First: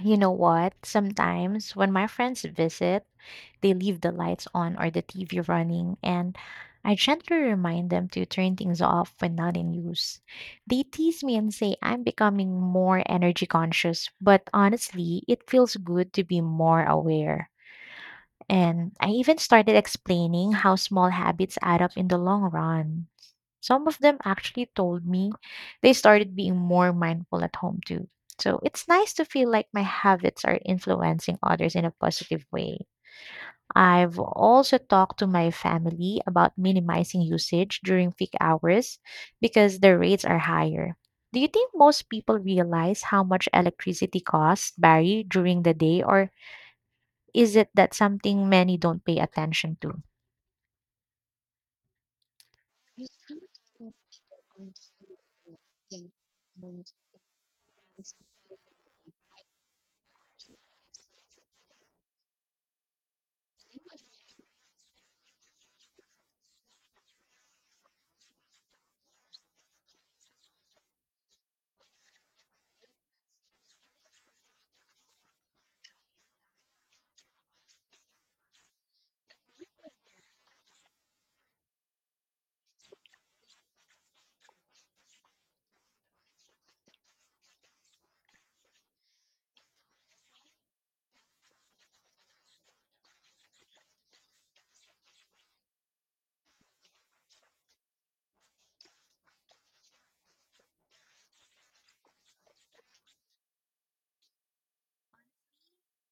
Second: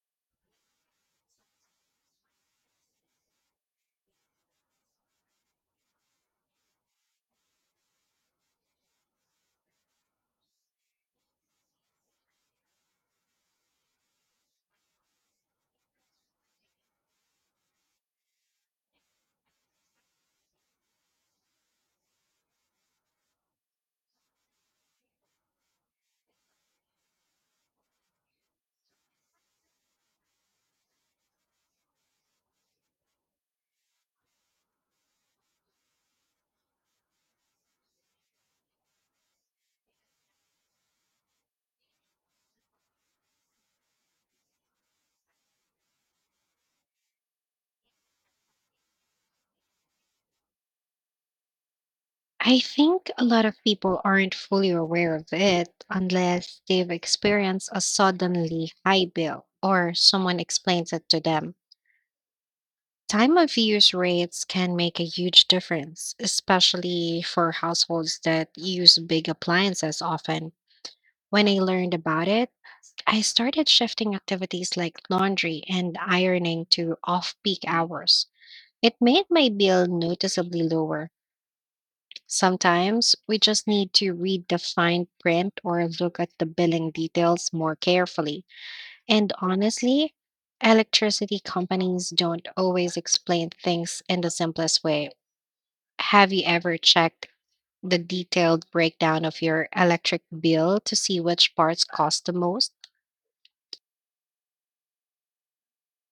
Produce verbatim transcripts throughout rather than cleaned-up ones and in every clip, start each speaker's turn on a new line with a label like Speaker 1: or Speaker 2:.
Speaker 1: You know what? Sometimes when my friends visit, they leave the lights on or the T V running, and I gently remind them to turn things off when not in use. They tease me and say I'm becoming more energy conscious, but honestly, it feels good to be more aware. And I even started explaining how small habits add up in the long run. Some of them actually told me they started being more mindful at home too. So it's nice to feel like my habits are influencing others in a positive way. I've also talked to my family about minimizing usage during peak hours because their rates are higher. Do you think most people realize how much electricity costs vary during the day or is it that something many don't pay attention to?
Speaker 2: I think a lot of people aren't fully aware of it unless they've experienced a suddenly high bill or someone explains it to them. Time of use rates can make a huge difference, especially for households that use big appliances often. When I learned about it, I started shifting activities like laundry and ironing to off peak hours. It made my bill noticeably lower. Sometimes we just need to read the fine print or look at the billing details more carefully. And honestly, electricity companies don't always explain things in the simplest way. Have you ever checked the detailed breakdown of your electric bill to see which parts cost the most?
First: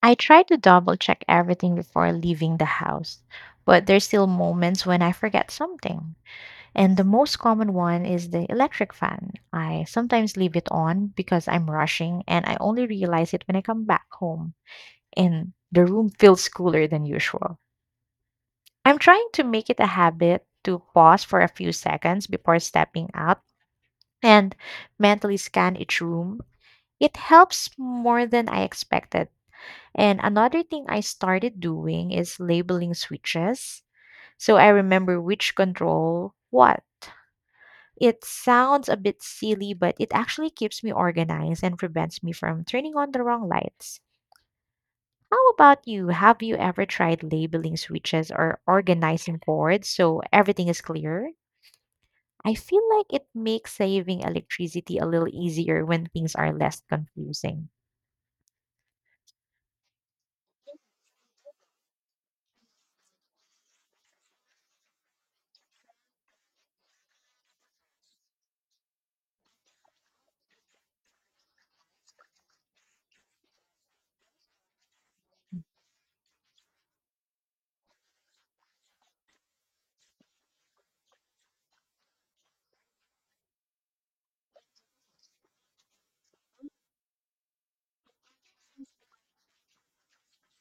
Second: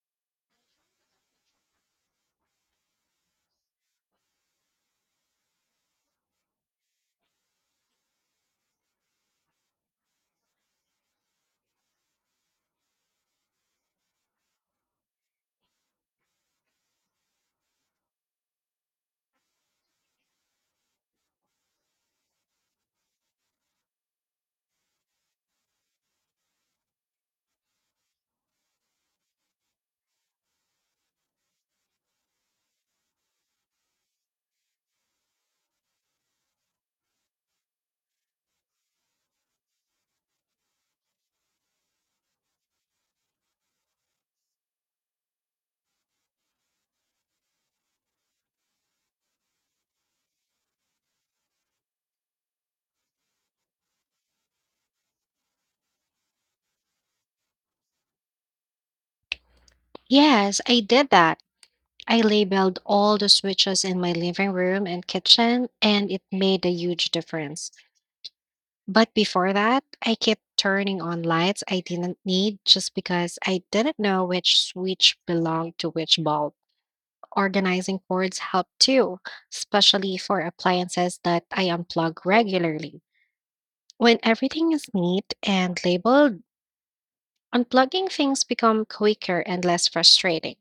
Speaker 1: I try to double check everything before leaving the house, but there's still moments when I forget something. And the most common one is the electric fan. I sometimes leave it on because I'm rushing and I only realize it when I come back home and the room feels cooler than usual. I'm trying to make it a habit to pause for a few seconds before stepping out and mentally scan each room, it helps more than I expected. And another thing I started doing is labeling switches. So I remember which control what. It sounds a bit silly, but it actually keeps me organized and prevents me from turning on the wrong lights. How about you? Have you ever tried labeling switches or organizing cords so everything is clear? I feel like it makes saving electricity a little easier when things are less confusing.
Speaker 2: Yes, I did that. I labeled all the switches in my living room and kitchen, and it made a huge difference. But before that, I kept turning on lights I didn't need just because I didn't know which switch belonged to which bulb. Organizing cords helped too, especially for appliances that I unplug regularly. When everything is neat and labeled, unplugging things become quicker and less frustrating.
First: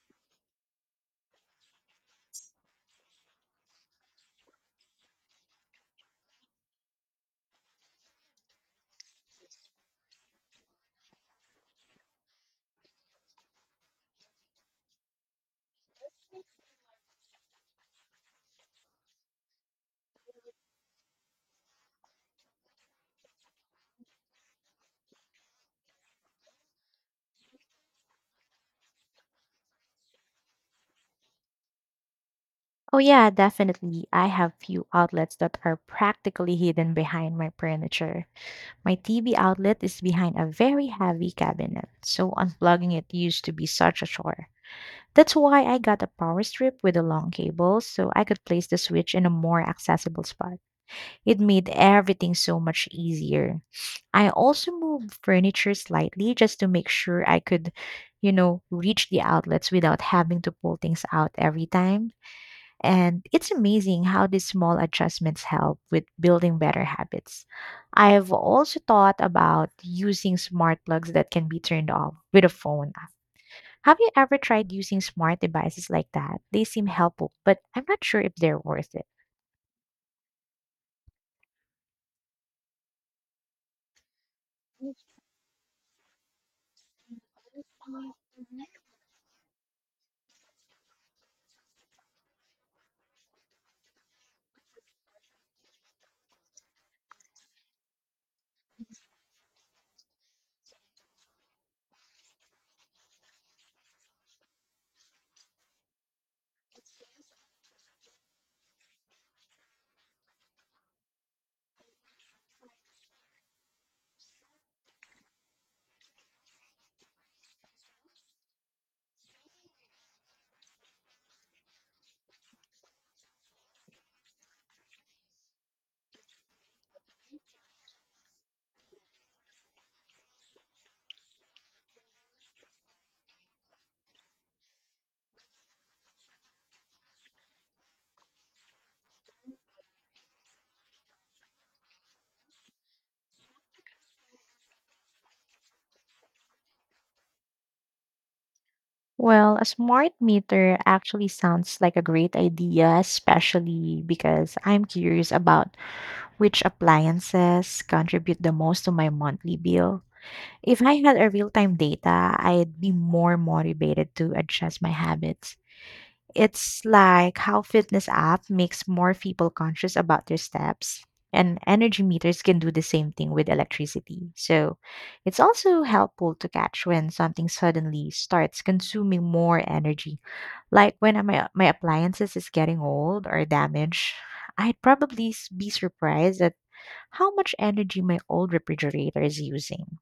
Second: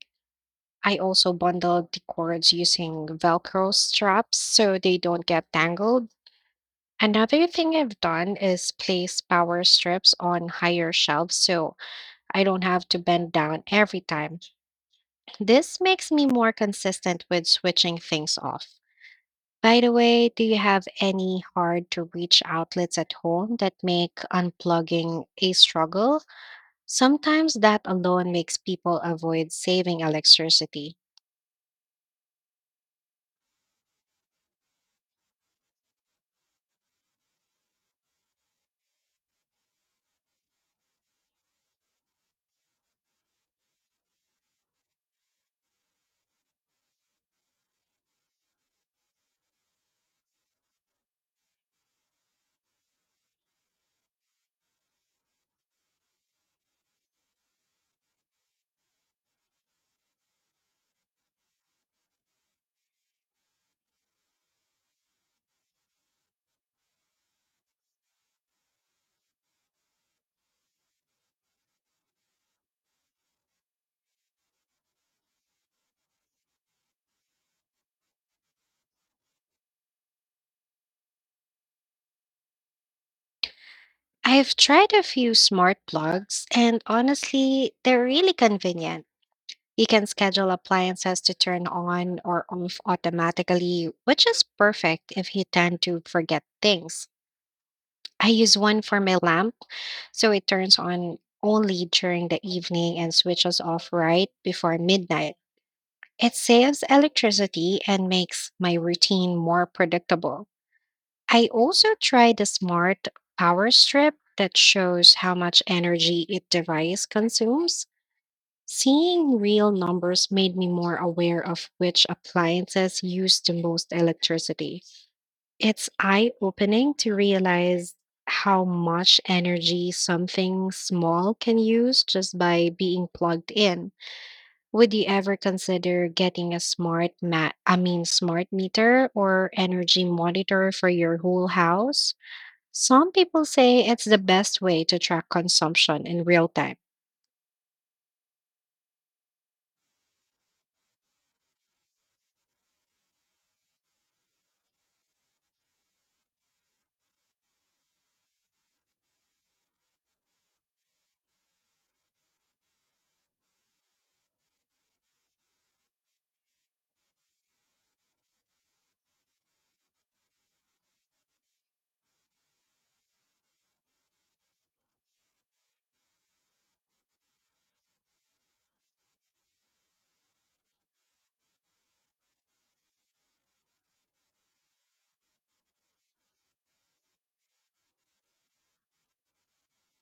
Speaker 2: I also bundle the cords using Velcro straps so they don't get tangled. Another thing I've done is place power strips on higher shelves so I don't have to bend down every time. This makes me more consistent with switching things off. By the way, do you have any hard to reach outlets at home that make unplugging a struggle? Sometimes that alone makes people avoid saving electricity.
Speaker 1: Oh, yeah, definitely. I have few outlets that are practically hidden behind my furniture. My T V outlet is behind a very heavy cabinet, so unplugging it used to be such a chore. That's why I got a power strip with a long cable so I could place the switch in a more accessible spot. It made everything so much easier. I also moved furniture slightly just to make sure I could, you know, reach the outlets without having to pull things out every time. And it's amazing how these small adjustments help with building better habits. I've also thought about using smart plugs that can be turned off with a phone. Have you ever tried using smart devices like that? They seem helpful, but I'm not sure if they're worth it.
Speaker 2: I've tried a few smart plugs, and honestly, they're really convenient. You can schedule appliances to turn on or off automatically, which is perfect if you tend to forget things. I use one for my lamp, so it turns on only during the evening and switches off right before midnight. It saves electricity and makes my routine more predictable. I also tried a smart power strip that shows how much energy each device consumes. Seeing real numbers made me more aware of which appliances use the most electricity. It's eye opening to realize how much energy something small can use just by being plugged in. Would you ever consider getting a smart mat, I mean smart meter or energy monitor for your whole house? Some people say it's the best way to track consumption in real time.
Speaker 1: Well, a smart meter actually sounds like a great idea, especially because I'm curious about which appliances contribute the most to my monthly bill. If I had a real-time data, I'd be more motivated to adjust my habits. It's like how fitness app makes more people conscious about their steps, and energy meters can do the same thing with electricity. So, it's also helpful to catch when something suddenly starts consuming more energy like when my my appliances is getting old or damaged, I'd probably s- be surprised at how much energy my old refrigerator is using.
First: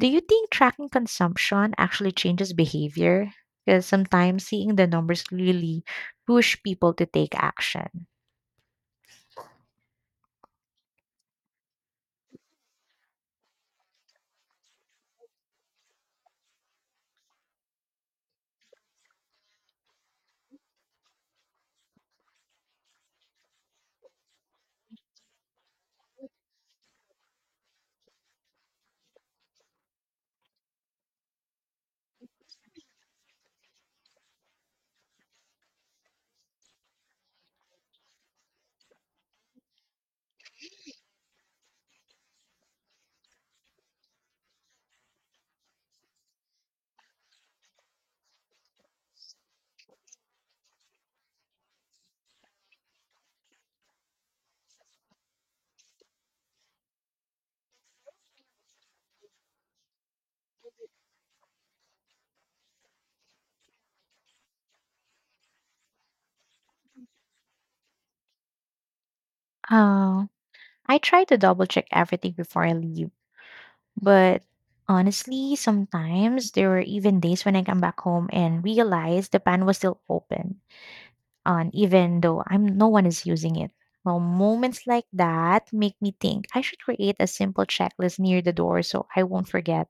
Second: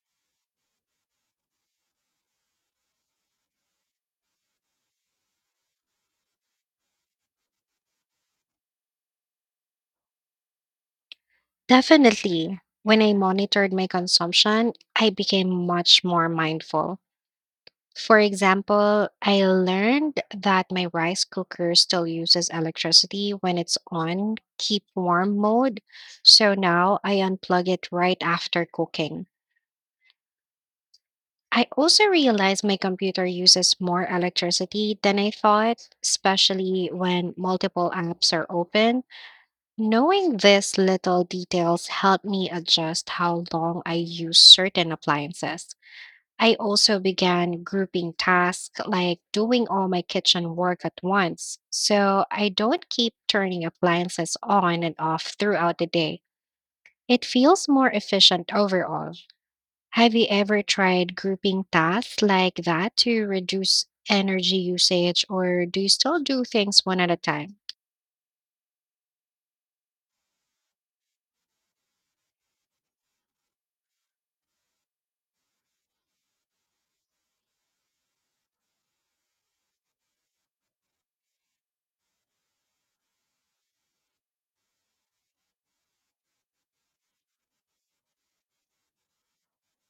Speaker 1: Do you think tracking consumption actually changes behavior? Because sometimes seeing the numbers really push people to take action.
Speaker 2: Definitely, when I monitored my consumption, I became much more mindful. For example, I learned that my rice cooker still uses electricity when it's on keep warm mode, so now I unplug it right after cooking. I also realized my computer uses more electricity than I thought, especially when multiple apps are open. Knowing these little details helped me adjust how long I use certain appliances. I also began grouping tasks like doing all my kitchen work at once, so I don't keep turning appliances on and off throughout the day. It feels more efficient overall. Have you ever tried grouping tasks like that to reduce energy usage, or do you still do things one at a time?
Speaker 1: Uh, I try to double check everything before I leave, but honestly, sometimes there were even days when I come back home and realized the pan was still open. On even though I'm no one is using it. Well, moments like that make me think I should create a simple checklist near the door so I won't forget.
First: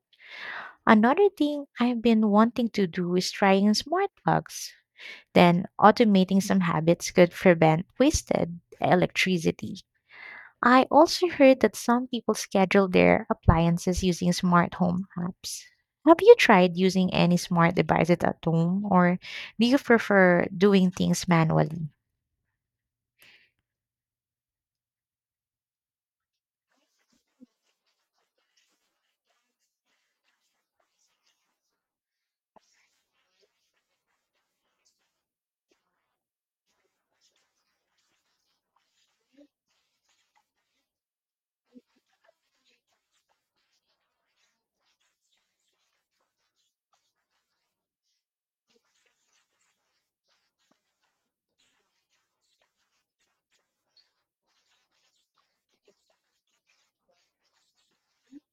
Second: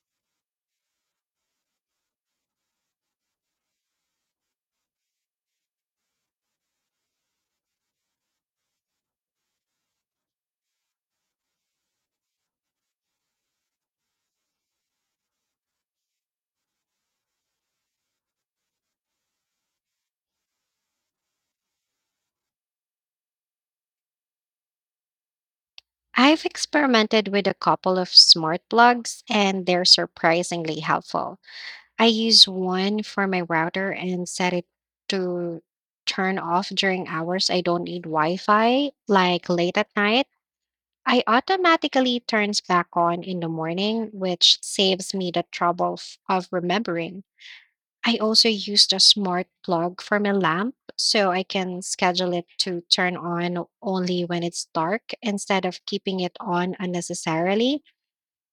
Speaker 1: Another thing I've been wanting to do is trying smart plugs. Then automating some habits could prevent wasted electricity. I also heard that some people schedule their appliances using smart home apps. Have you tried using any smart devices at home or do you prefer doing things manually?
Speaker 2: I've experimented with a couple of smart plugs and they're surprisingly helpful. I use one for my router and set it to turn off during hours I don't need Wi Fi, like late at night. I automatically turns back on in the morning, which saves me the trouble f- of remembering. I also used a smart plug for my lamp so I can schedule it to turn on only when it's dark instead of keeping it on unnecessarily.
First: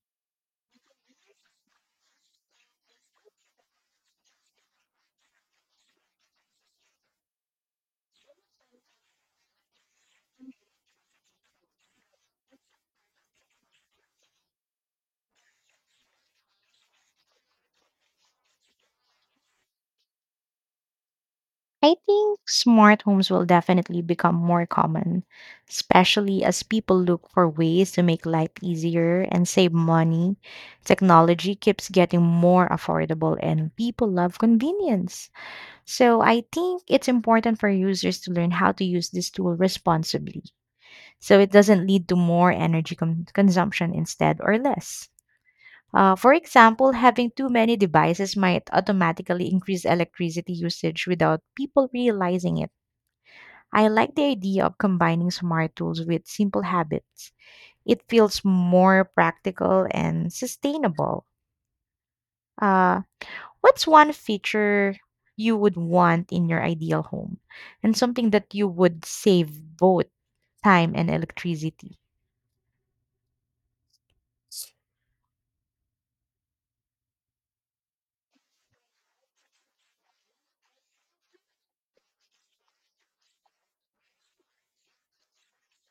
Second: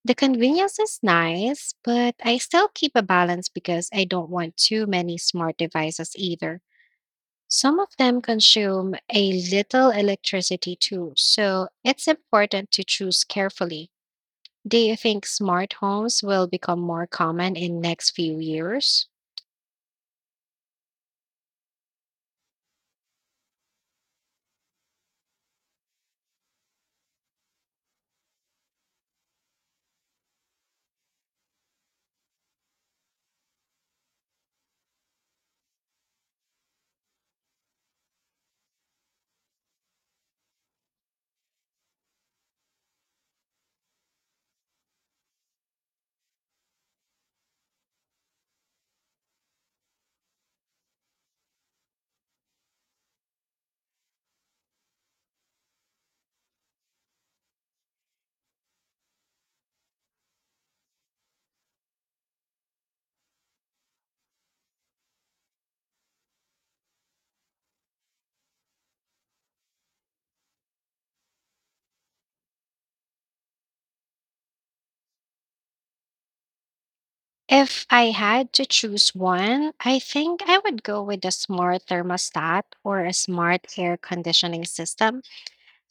Speaker 2: The convenience is nice, but I still keep a balance because I don't want too many smart devices either. Some of them consume a little electricity too, so it's important to choose carefully. Do you think smart homes will become more common in next few years?
Speaker 1: I think smart homes will definitely become more common, especially as people look for ways to make life easier and save money. Technology keeps getting more affordable and people love convenience. So I think it's important for users to learn how to use this tool responsibly so it doesn't lead to more energy con- consumption instead or less. Uh, for example, having too many devices might automatically increase electricity usage without people realizing it. I like the idea of combining smart tools with simple habits. It feels more practical and sustainable. Uh, what's one feature you would want in your ideal home and something that you would save both time and electricity?
Speaker 2: If I had to choose one, I think I would go with a smart thermostat or a smart air conditioning system.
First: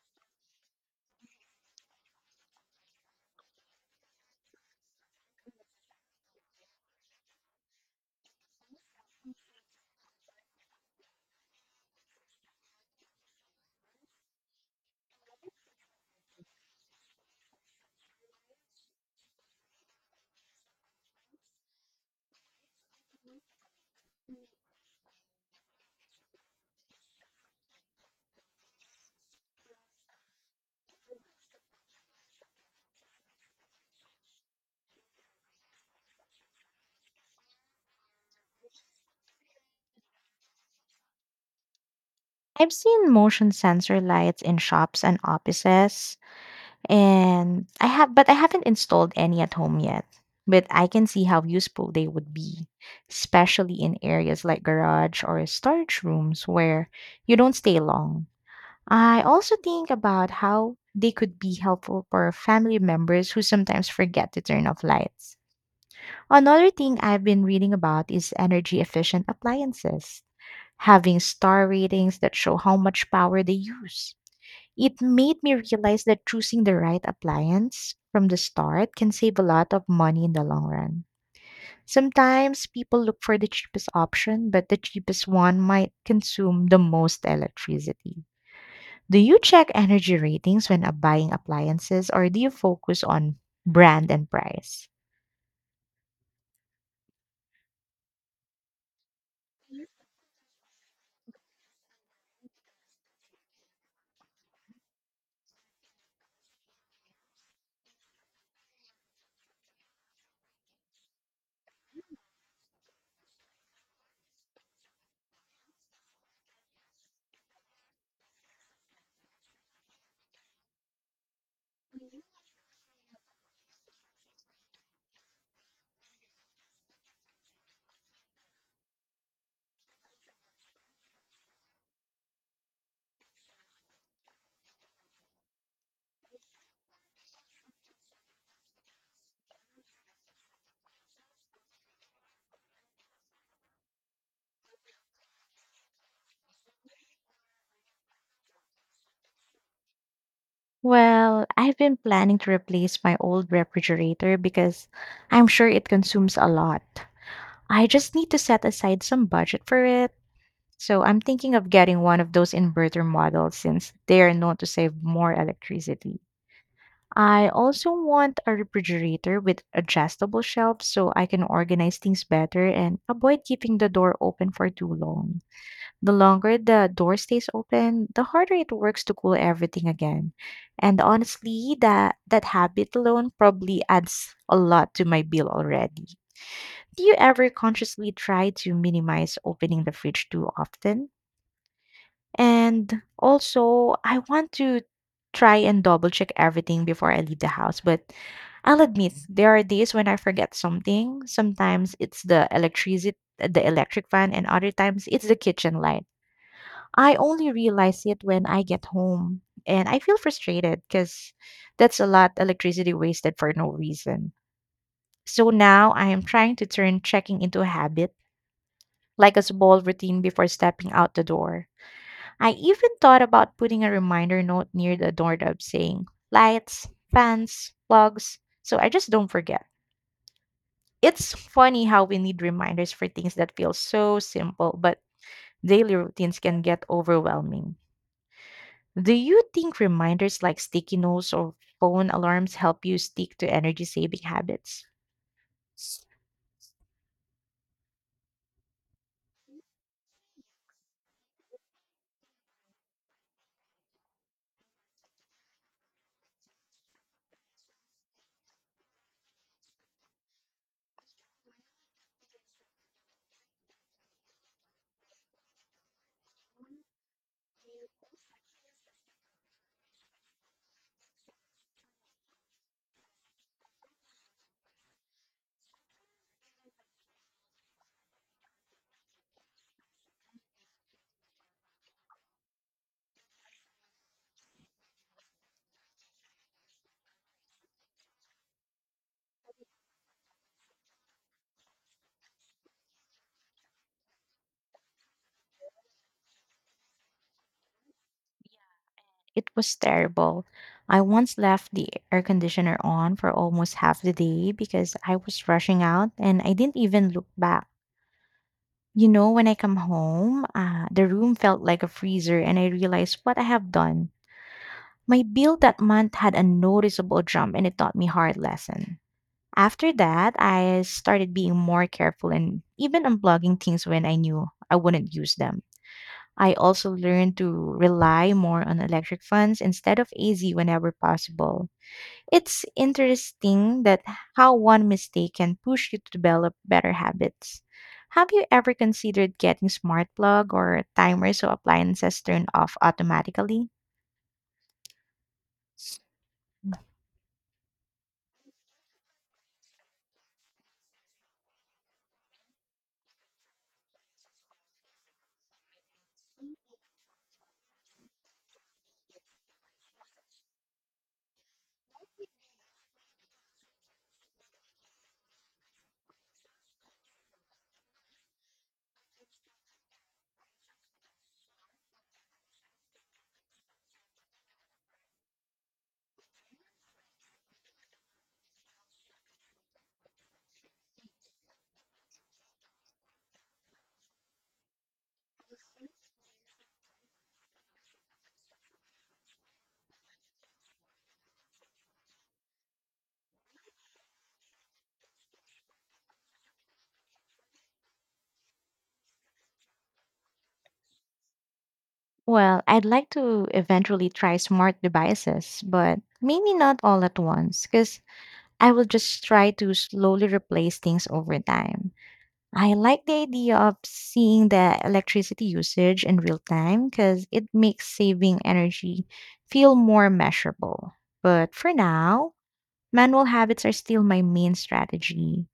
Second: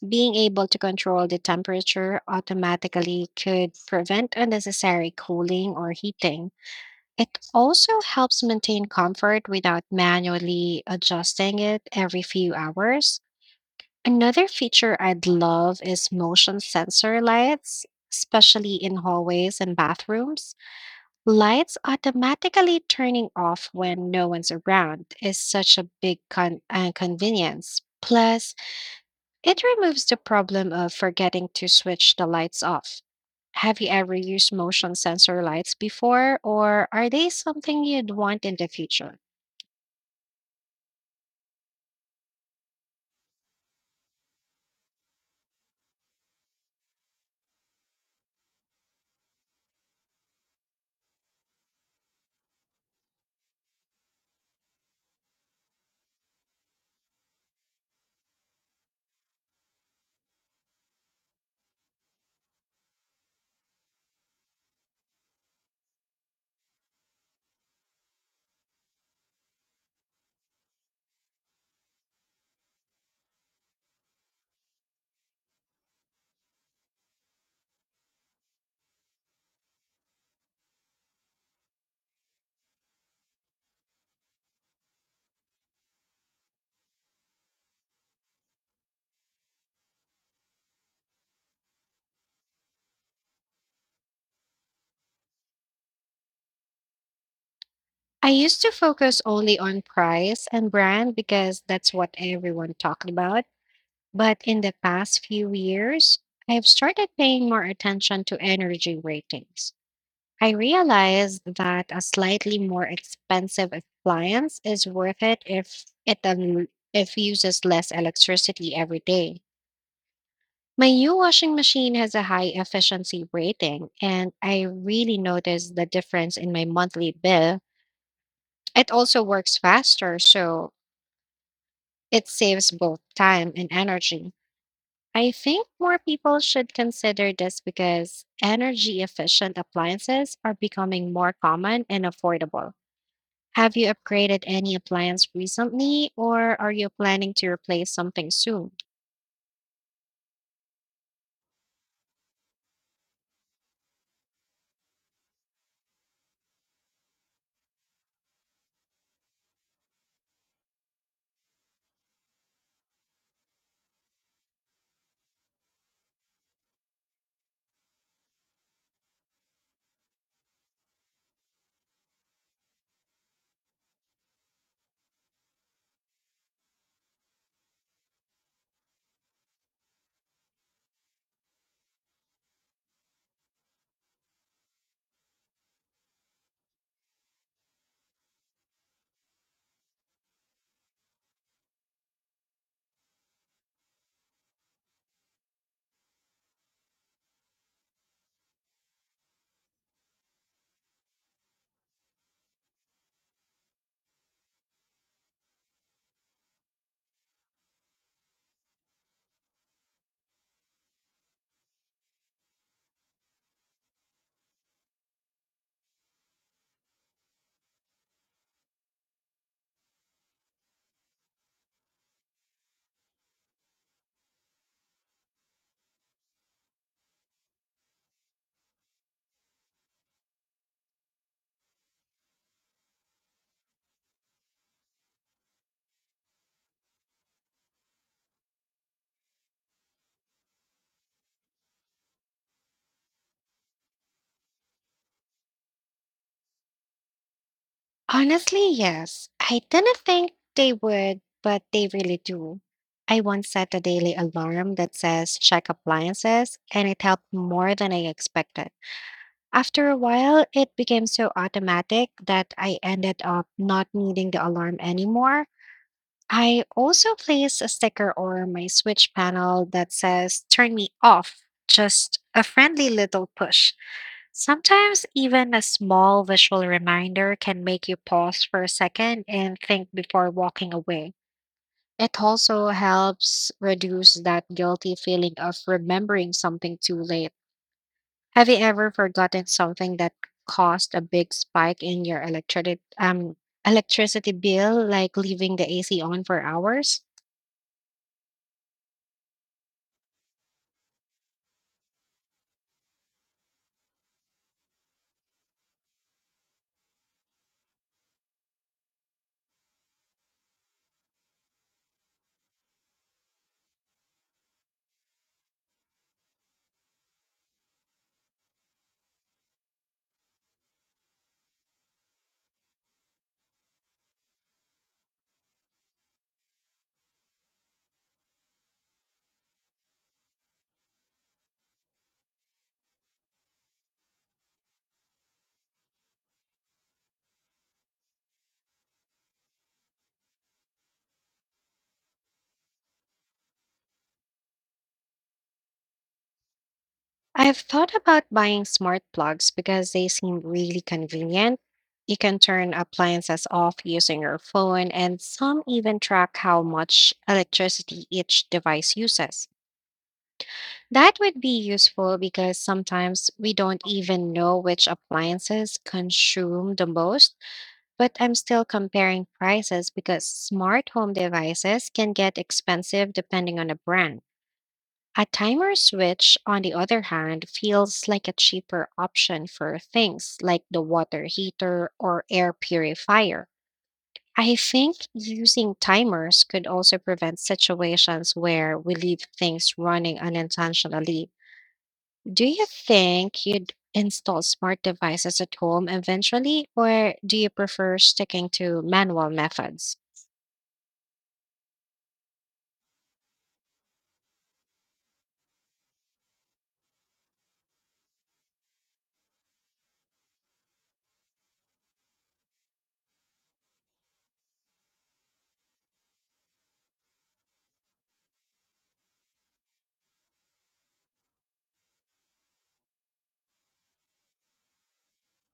Speaker 2: Being able to control the temperature automatically could prevent unnecessary cooling or heating. It also helps maintain comfort without manually adjusting it every few hours. Another feature I'd love is motion sensor lights, especially in hallways and bathrooms. Lights automatically turning off when no one's around is such a big con- uh, convenience. Plus, it removes the problem of forgetting to switch the lights off. Have you ever used motion sensor lights before, or are they something you'd want in the future?
Speaker 1: I've seen motion sensor lights in shops and offices. And I have but I haven't installed any at home yet. But I can see how useful they would be, especially in areas like garage or storage rooms where you don't stay long. I also think about how they could be helpful for family members who sometimes forget to turn off lights. Another thing I've been reading about is energy efficient appliances, having star ratings that show how much power they use. It made me realize that choosing the right appliance from the start can save a lot of money in the long run. Sometimes people look for the cheapest option, but the cheapest one might consume the most electricity. Do you check energy ratings when uh, buying appliances or do you focus on brand and price?
Speaker 2: I used to focus only on price and brand because that's what everyone talked about. But in the past few years, I've started paying more attention to energy ratings. I realized that a slightly more expensive appliance is worth it if it un- if uses less electricity every day. My new washing machine has a high efficiency rating, and I really noticed the difference in my monthly bill. It also works faster, so it saves both time and energy. I think more people should consider this because energy efficient appliances are becoming more common and affordable. Have you upgraded any appliance recently, or are you planning to replace something soon?
Speaker 1: Well, I've been planning to replace my old refrigerator because I'm sure it consumes a lot. I just need to set aside some budget for it. So I'm thinking of getting one of those inverter models since they are known to save more electricity. I also want a refrigerator with adjustable shelves so I can organize things better and avoid keeping the door open for too long. The longer the door stays open, the harder it works to cool everything again. And honestly, that that habit alone probably adds a lot to my bill already. Do you ever consciously try to minimize opening the fridge too often? And also, I want to try and double check everything before I leave the house. But I'll admit, there are days when I forget something. Sometimes it's the electricity, the electric fan, and other times it's the kitchen light. I only realize it when I get home. And I feel frustrated because that's a lot electricity wasted for no reason. So now I am trying to turn checking into a habit, like a small routine before stepping out the door. I even thought about putting a reminder note near the doorknob saying lights, fans, plugs, so I just don't forget. It's funny how we need reminders for things that feel so simple, but daily routines can get overwhelming. Do you think reminders like sticky notes or phone alarms help you stick to energy saving habits?
Speaker 2: Honestly, yes. I didn't think they would, but they really do. I once set a daily alarm that says check appliances, and it helped more than I expected. After a while, it became so automatic that I ended up not needing the alarm anymore. I also place a sticker or my switch panel that says turn me off, just a friendly little push. Sometimes even a small visual reminder can make you pause for a second and think before walking away. It also helps reduce that guilty feeling of remembering something too late. Have you ever forgotten something that caused a big spike in your electricity um electricity bill like leaving the A C on for hours?
Speaker 1: It was terrible. I once left the air conditioner on for almost half the day because I was rushing out and I didn't even look back. You know, when I come home, uh, the room felt like a freezer, and I realized what I have done. My bill that month had a noticeable jump, and it taught me hard lesson. After that, I started being more careful and even unplugging things when I knew I wouldn't use them. I also learned to rely more on electric fans instead of A C whenever possible. It's interesting that how one mistake can push you to develop better habits. Have you ever considered getting smart plug or timers so appliances turn off automatically?
Speaker 2: I've thought about buying smart plugs because they seem really convenient. You can turn appliances off using your phone, and some even track how much electricity each device uses. That would be useful because sometimes we don't even know which appliances consume the most, but I'm still comparing prices because smart home devices can get expensive depending on the brand. A timer switch, on the other hand, feels like a cheaper option for things like the water heater or air purifier. I think using timers could also prevent situations where we leave things running unintentionally. Do you think you'd install smart devices at home eventually, or do you prefer sticking to manual methods?
Speaker 1: Well, I'd like to eventually try smart devices, but maybe not all at once, because I will just try to slowly replace things over time. I like the idea of seeing the electricity usage in real time because it makes saving energy feel more measurable. But for now, manual habits are still my main strategy.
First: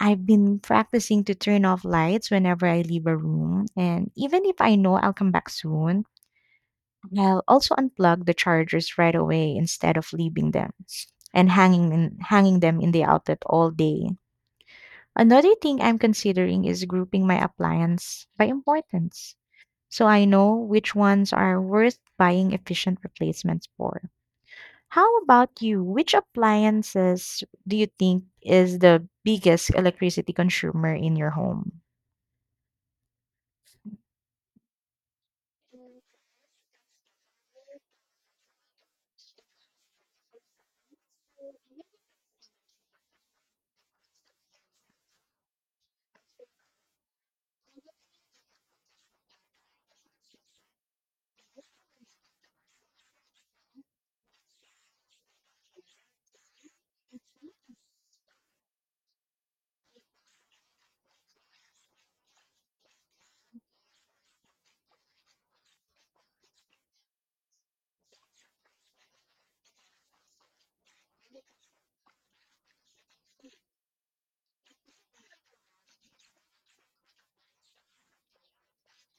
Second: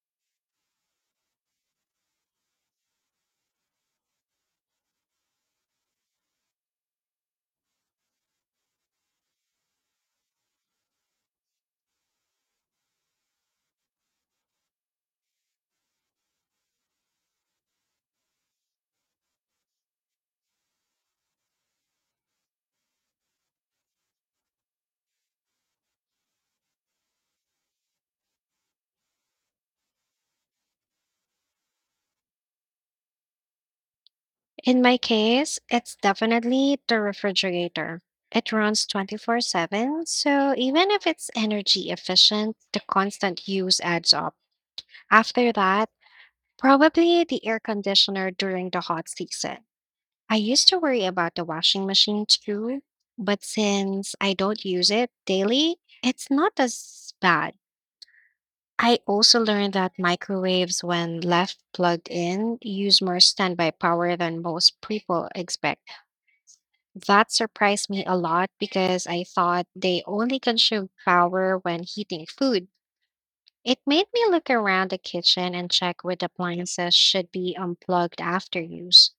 Speaker 1: I've been practicing to turn off lights whenever I leave a room, and even if I know I'll come back soon, I'll also unplug the chargers right away instead of leaving them and hanging in, hanging them in the outlet all day. Another thing I'm considering is grouping my appliance by importance so I know which ones are worth buying efficient replacements for. How about you? Which appliances do you think is the biggest electricity consumer in your home?
Speaker 2: In my case, it's definitely the refrigerator. It runs twenty-four seven, so even if it's energy efficient, the constant use adds up. After that, probably the air conditioner during the hot season. I used to worry about the washing machine too, but since I don't use it daily, it's not as bad. I also learned that microwaves, when left plugged in, use more standby power than most people expect. That surprised me a lot because I thought they only consume power when heating food. It made me look around the kitchen and check which appliances should be unplugged after use.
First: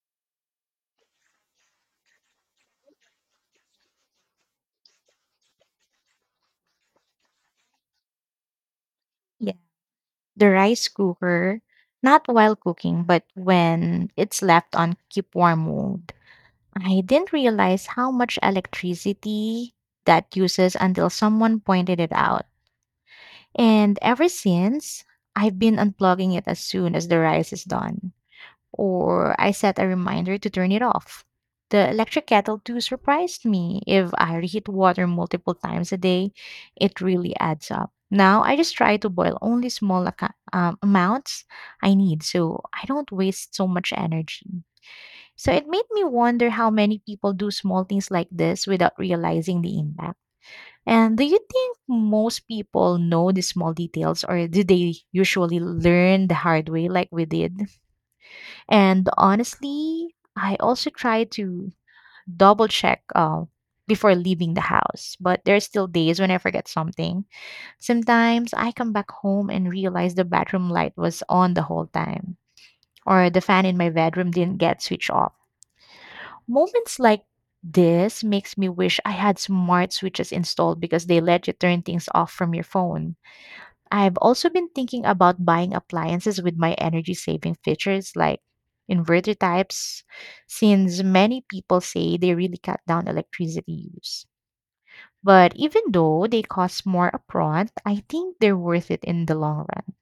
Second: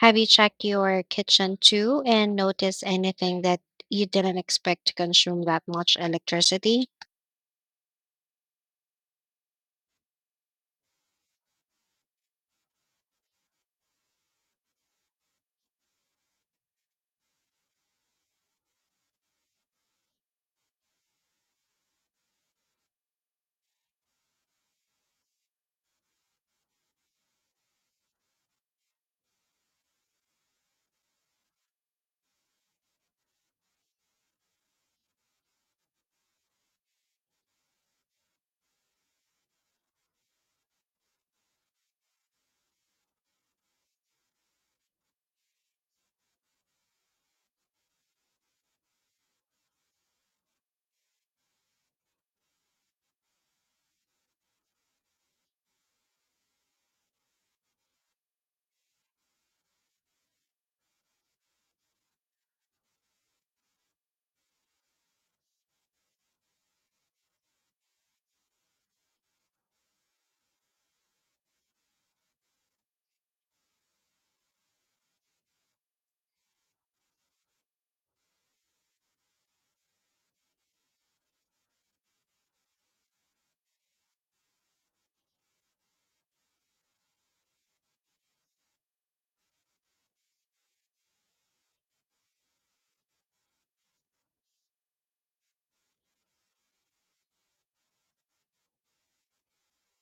Speaker 2: Have you checked your kitchen too and noticed anything that you didn't expect to consume that much electricity?
Speaker 1: Yeah. The rice cooker, not while cooking, but when it's left on keep warm mode. I didn't realize how much electricity that uses until someone pointed it out. And ever since, I've been unplugging it as soon as the rice is done, or I set a reminder to turn it off. The electric kettle too surprised me. If I reheat water multiple times a day, it really adds up. Now I just try to boil only small aca- um, amounts I need so I don't waste so much energy. So it made me wonder how many people do small things like this without realizing the impact. And do you think most people know the small details or do they usually learn the hard way like we did? And honestly, I also try to double check uh, before leaving the house, but there's still days when I forget something. Sometimes I come back home and realize the bathroom light was on the whole time or the fan in my bedroom didn't get switched off. Moments like this makes me wish I had smart switches installed because they let you turn things off from your phone. I've also been thinking about buying appliances with my energy saving features like inverter types, since many people say they really cut down electricity use. But even though they cost more upfront, I think they're worth it in the long run.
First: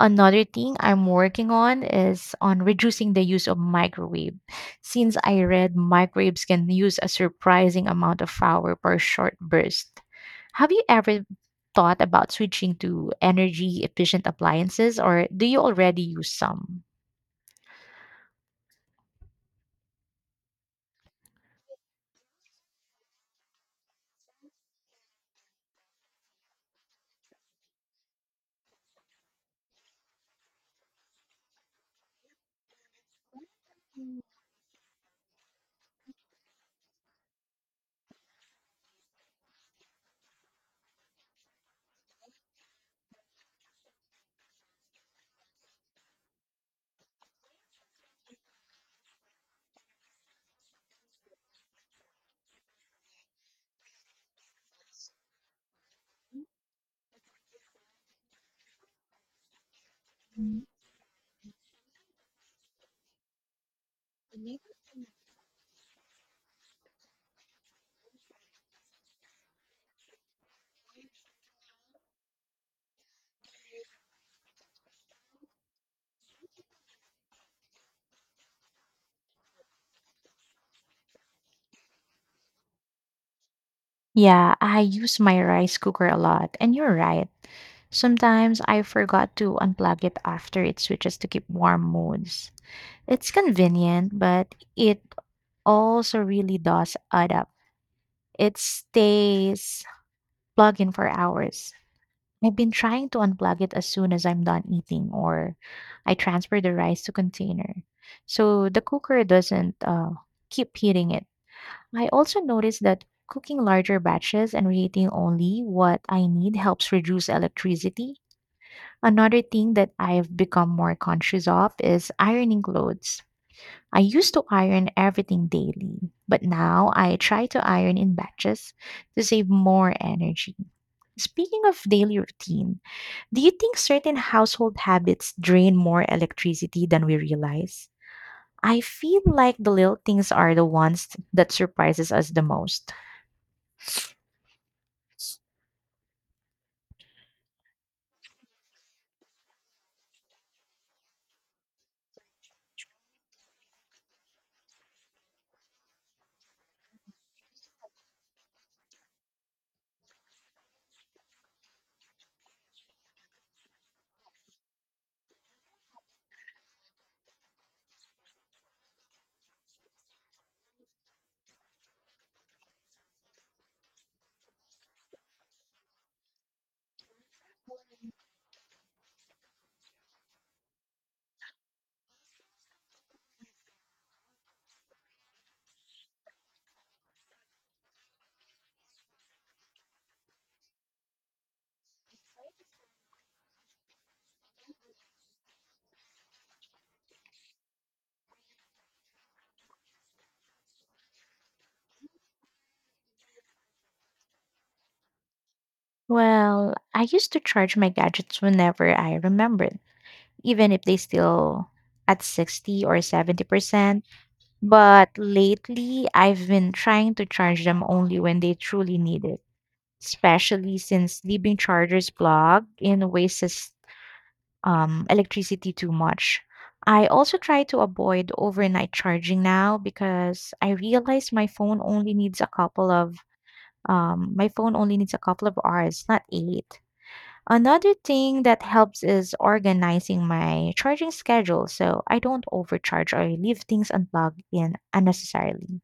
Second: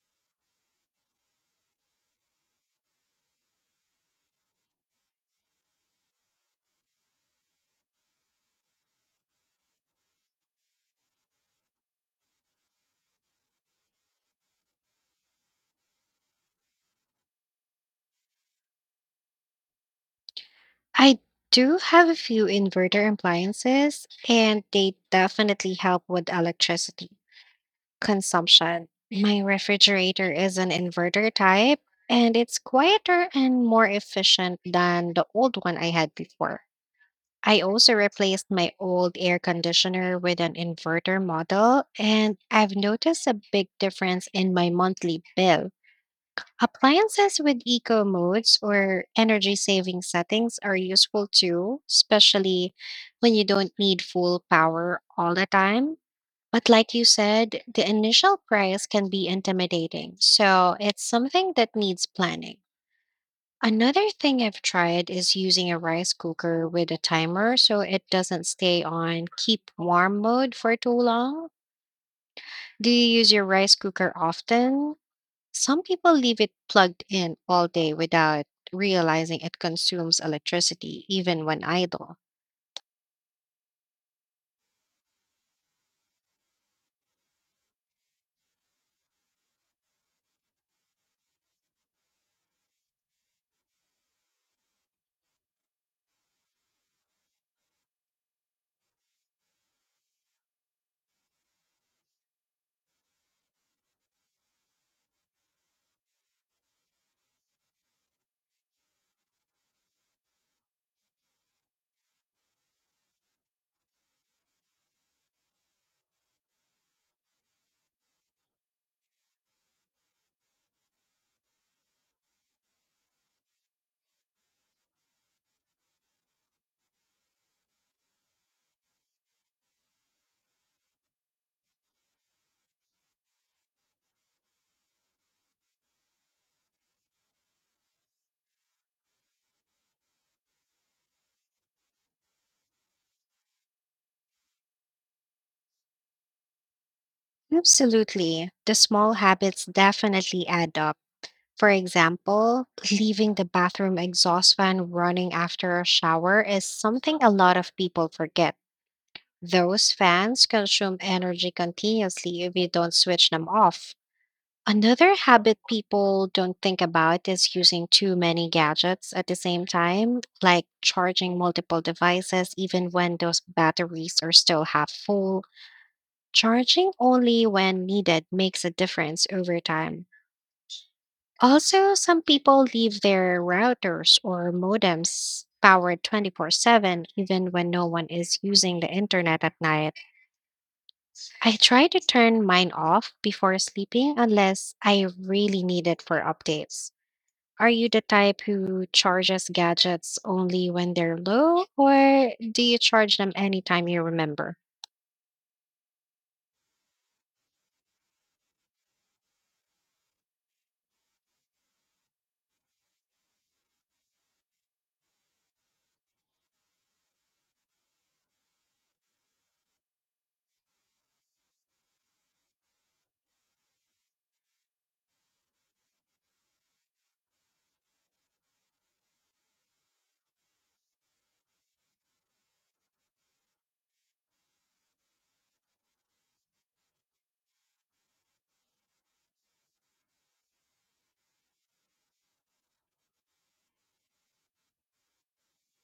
Speaker 1: Another thing I'm working on is on reducing the use of microwave since I read microwaves can use a surprising amount of power per short burst. Have you ever thought about switching to energy efficient appliances or do you already use some?
Speaker 2: I do have a few inverter appliances and they definitely help with electricity consumption. My refrigerator is an inverter type and it's quieter and more efficient than the old one I had before. I also replaced my old air conditioner with an inverter model, and I've noticed a big difference in my monthly bill. Appliances with eco modes or energy saving settings are useful too, especially when you don't need full power all the time. But like you said, the initial price can be intimidating, so it's something that needs planning. Another thing I've tried is using a rice cooker with a timer so it doesn't stay on keep warm mode for too long. Do you use your rice cooker often? Some people leave it plugged in all day without realizing it consumes electricity, even when idle.
Speaker 1: Yeah, I use my rice cooker a lot, and you're right. Sometimes I forgot to unplug it after it switches to keep warm modes. It's convenient, but it also really does add up. It stays plugged in for hours. I've been trying to unplug it as soon as I'm done eating, or I transfer the rice to container, so the cooker doesn't uh, keep heating it. I also noticed that cooking larger batches and reheating only what I need helps reduce electricity. Another thing that I've become more conscious of is ironing clothes. I used to iron everything daily, but now I try to iron in batches to save more energy. Speaking of daily routine, do you think certain household habits drain more electricity than we realize? I feel like the little things are the ones that surprises us the most.
Speaker 2: Absolutely. The small habits definitely add up. For example, leaving the bathroom exhaust fan running after a shower is something a lot of people forget. Those fans consume energy continuously if you don't switch them off. Another habit people don't think about is using too many gadgets at the same time, like charging multiple devices even when those batteries are still half full. Charging only when needed makes a difference over time. Also, some people leave their routers or modems powered twenty-four seven even when no one is using the internet at night. I try to turn mine off before sleeping unless I really need it for updates. Are you the type who charges gadgets only when they're low, or do you charge them anytime you remember?
Speaker 1: Well, I used to charge my gadgets whenever I remembered, even if they still at sixty or seventy percent. But lately, I've been trying to charge them only when they truly need it, especially since leaving chargers plugged in wastes um, electricity too much. I also try to avoid overnight charging now because I realize my phone only needs a couple of um, my phone only needs a couple of hours, not eight. Another thing that helps is organizing my charging schedule so I don't overcharge or leave things unplugged in unnecessarily.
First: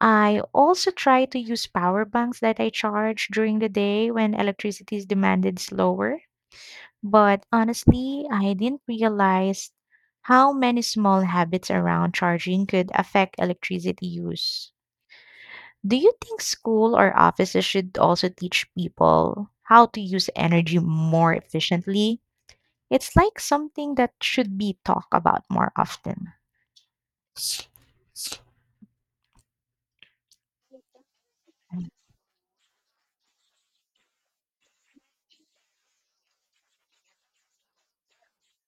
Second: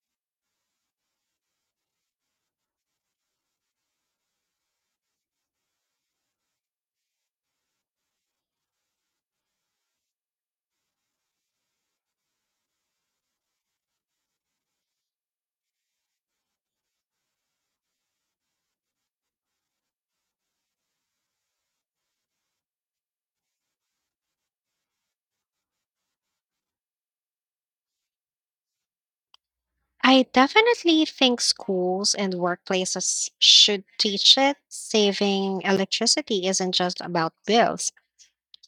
Speaker 1: I also try to use power banks that I charge during the day when electricity is demanded slower. But honestly, I didn't realize how many small habits around charging could affect electricity use. Do you think school or offices should also teach people how to use energy more efficiently? It's like something that should be talked about more often.
Speaker 2: I definitely think schools and workplaces should teach it. Saving electricity isn't just about bills.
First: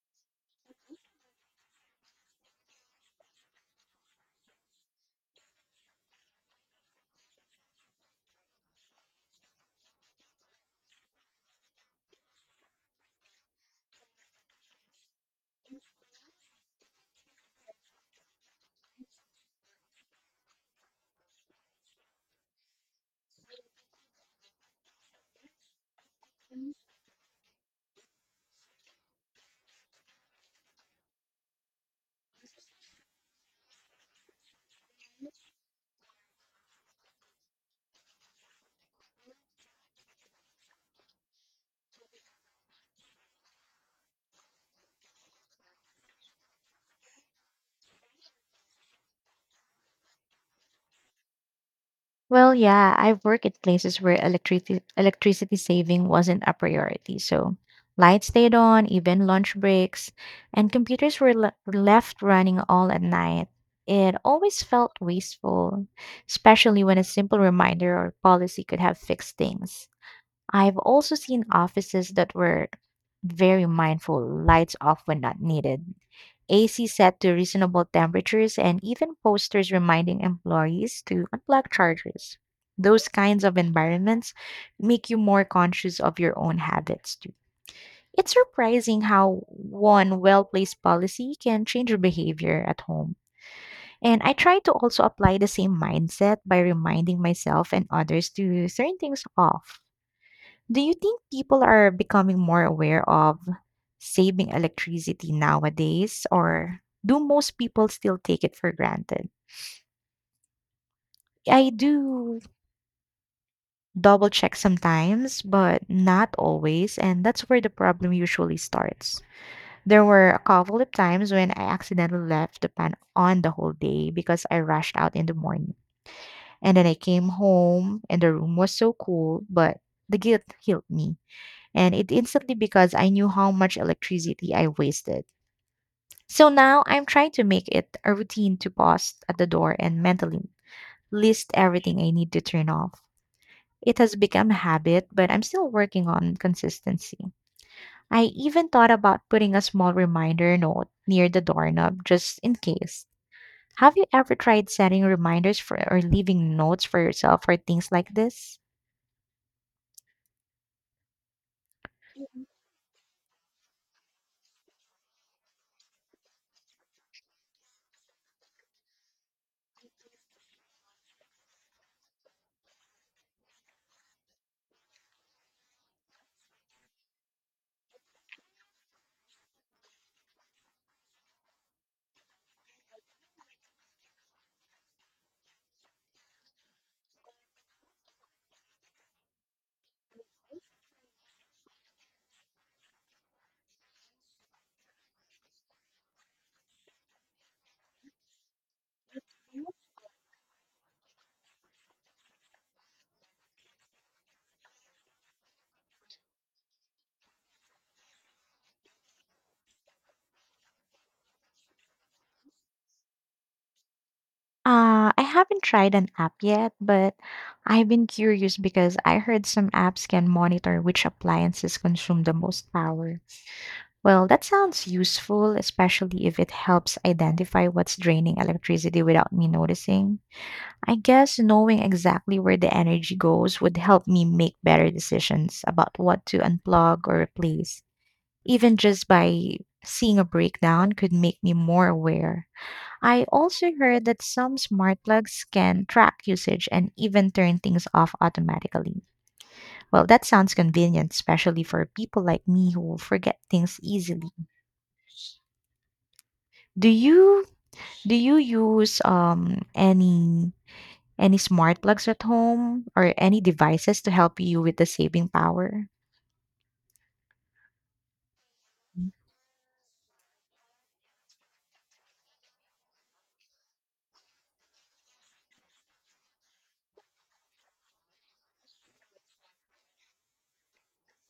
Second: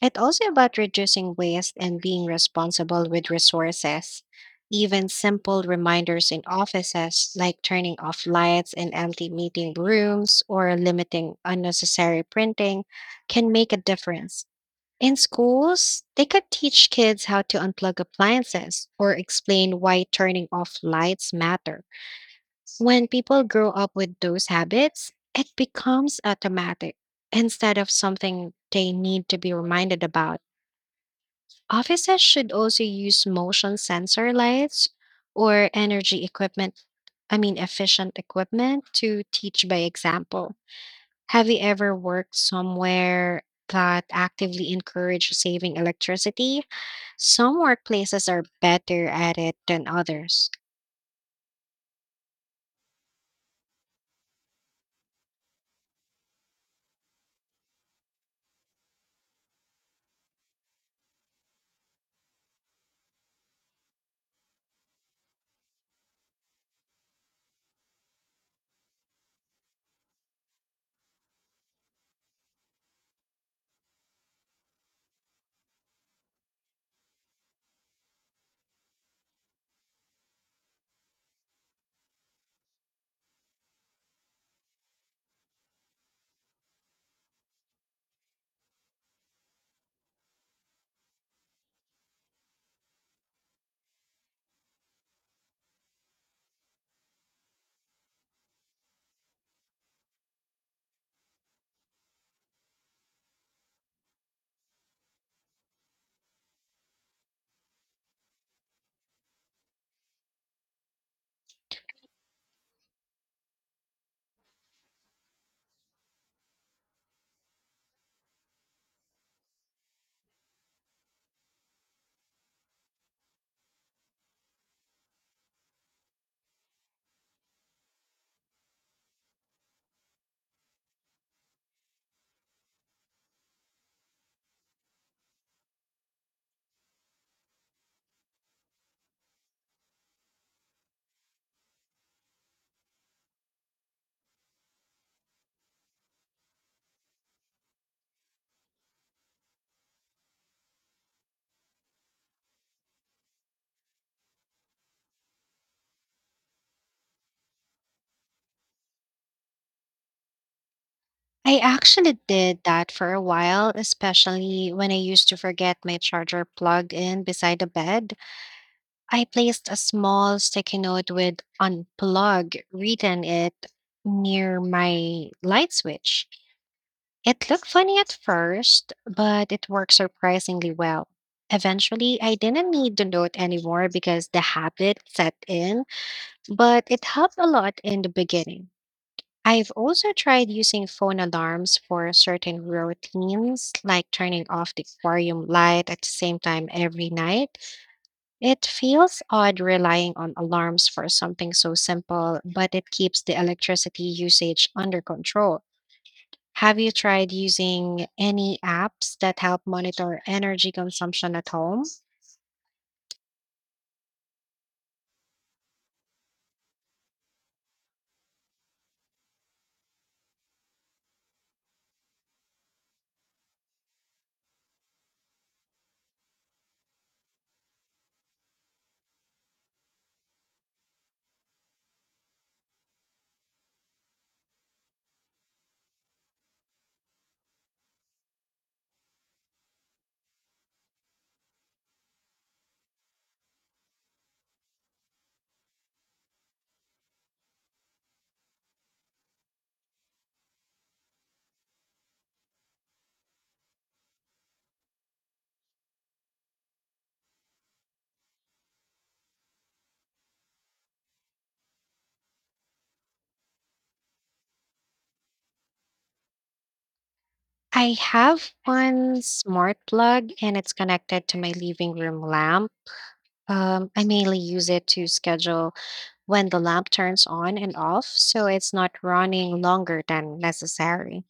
Speaker 2: It's also about reducing waste and being responsible with resources. Even simple reminders in offices, like turning off lights in empty meeting rooms or limiting unnecessary printing, can make a difference. In schools, they could teach kids how to unplug appliances or explain why turning off lights matter. When people grow up with those habits, it becomes automatic instead of something they need to be reminded about. Offices should also use motion sensor lights or energy equipment, I mean, efficient equipment to teach by example. Have you ever worked somewhere that actively encourage saving electricity? Some workplaces are better at it than others.
Speaker 1: Well, yeah, I've worked at places where electricity electricity saving wasn't a priority. So lights stayed on, even lunch breaks, and computers were le- were left running all at night. It always felt wasteful, especially when a simple reminder or policy could have fixed things. I've also seen offices that were very mindful, lights off when not needed, A C set to reasonable temperatures, and even posters reminding employees to unplug chargers. Those kinds of environments make you more conscious of your own habits too. It's surprising how one well placed policy can change your behavior at home. And I try to also apply the same mindset by reminding myself and others to turn things off. Do you think people are becoming more aware of saving electricity nowadays, or do most people still take it for granted? I do double check sometimes, but not always, and that's where the problem usually starts. There were a couple of times when I accidentally left the pan on the whole day because I rushed out in the morning. And then I came home and the room was so cool, but the guilt killed me. And it instantly because I knew how much electricity I wasted. So now I'm trying to make it a routine to pause at the door and mentally list everything I need to turn off. It has become a habit, but I'm still working on consistency. I even thought about putting a small reminder note near the doorknob just in case. Have you ever tried setting reminders for or leaving notes for yourself for things like this?
Speaker 2: I actually did that for a while, especially when I used to forget my charger plugged in beside the bed. I placed a small sticky note with unplug written it near my light switch. It looked funny at first, but it worked surprisingly well. Eventually, I didn't need the note anymore because the habit set in, but it helped a lot in the beginning. I've also tried using phone alarms for certain routines, like turning off the aquarium light at the same time every night. It feels odd relying on alarms for something so simple, but it keeps the electricity usage under control. Have you tried using any apps that help monitor energy consumption at home?
Speaker 1: Uh, I haven't tried an app yet, but I've been curious because I heard some apps can monitor which appliances consume the most power. Well, that sounds useful, especially if it helps identify what's draining electricity without me noticing. I guess knowing exactly where the energy goes would help me make better decisions about what to unplug or replace. Even just by seeing a breakdown could make me more aware. I also heard that some smart plugs can track usage and even turn things off automatically. Well, that sounds convenient, especially for people like me who forget things easily. Do you do you use um any any smart plugs at home or any devices to help you with the saving power?
Speaker 2: I have one smart plug and it's connected to my living room lamp. Um, I mainly use it to schedule when the lamp turns on and off, so it's not running longer than necessary.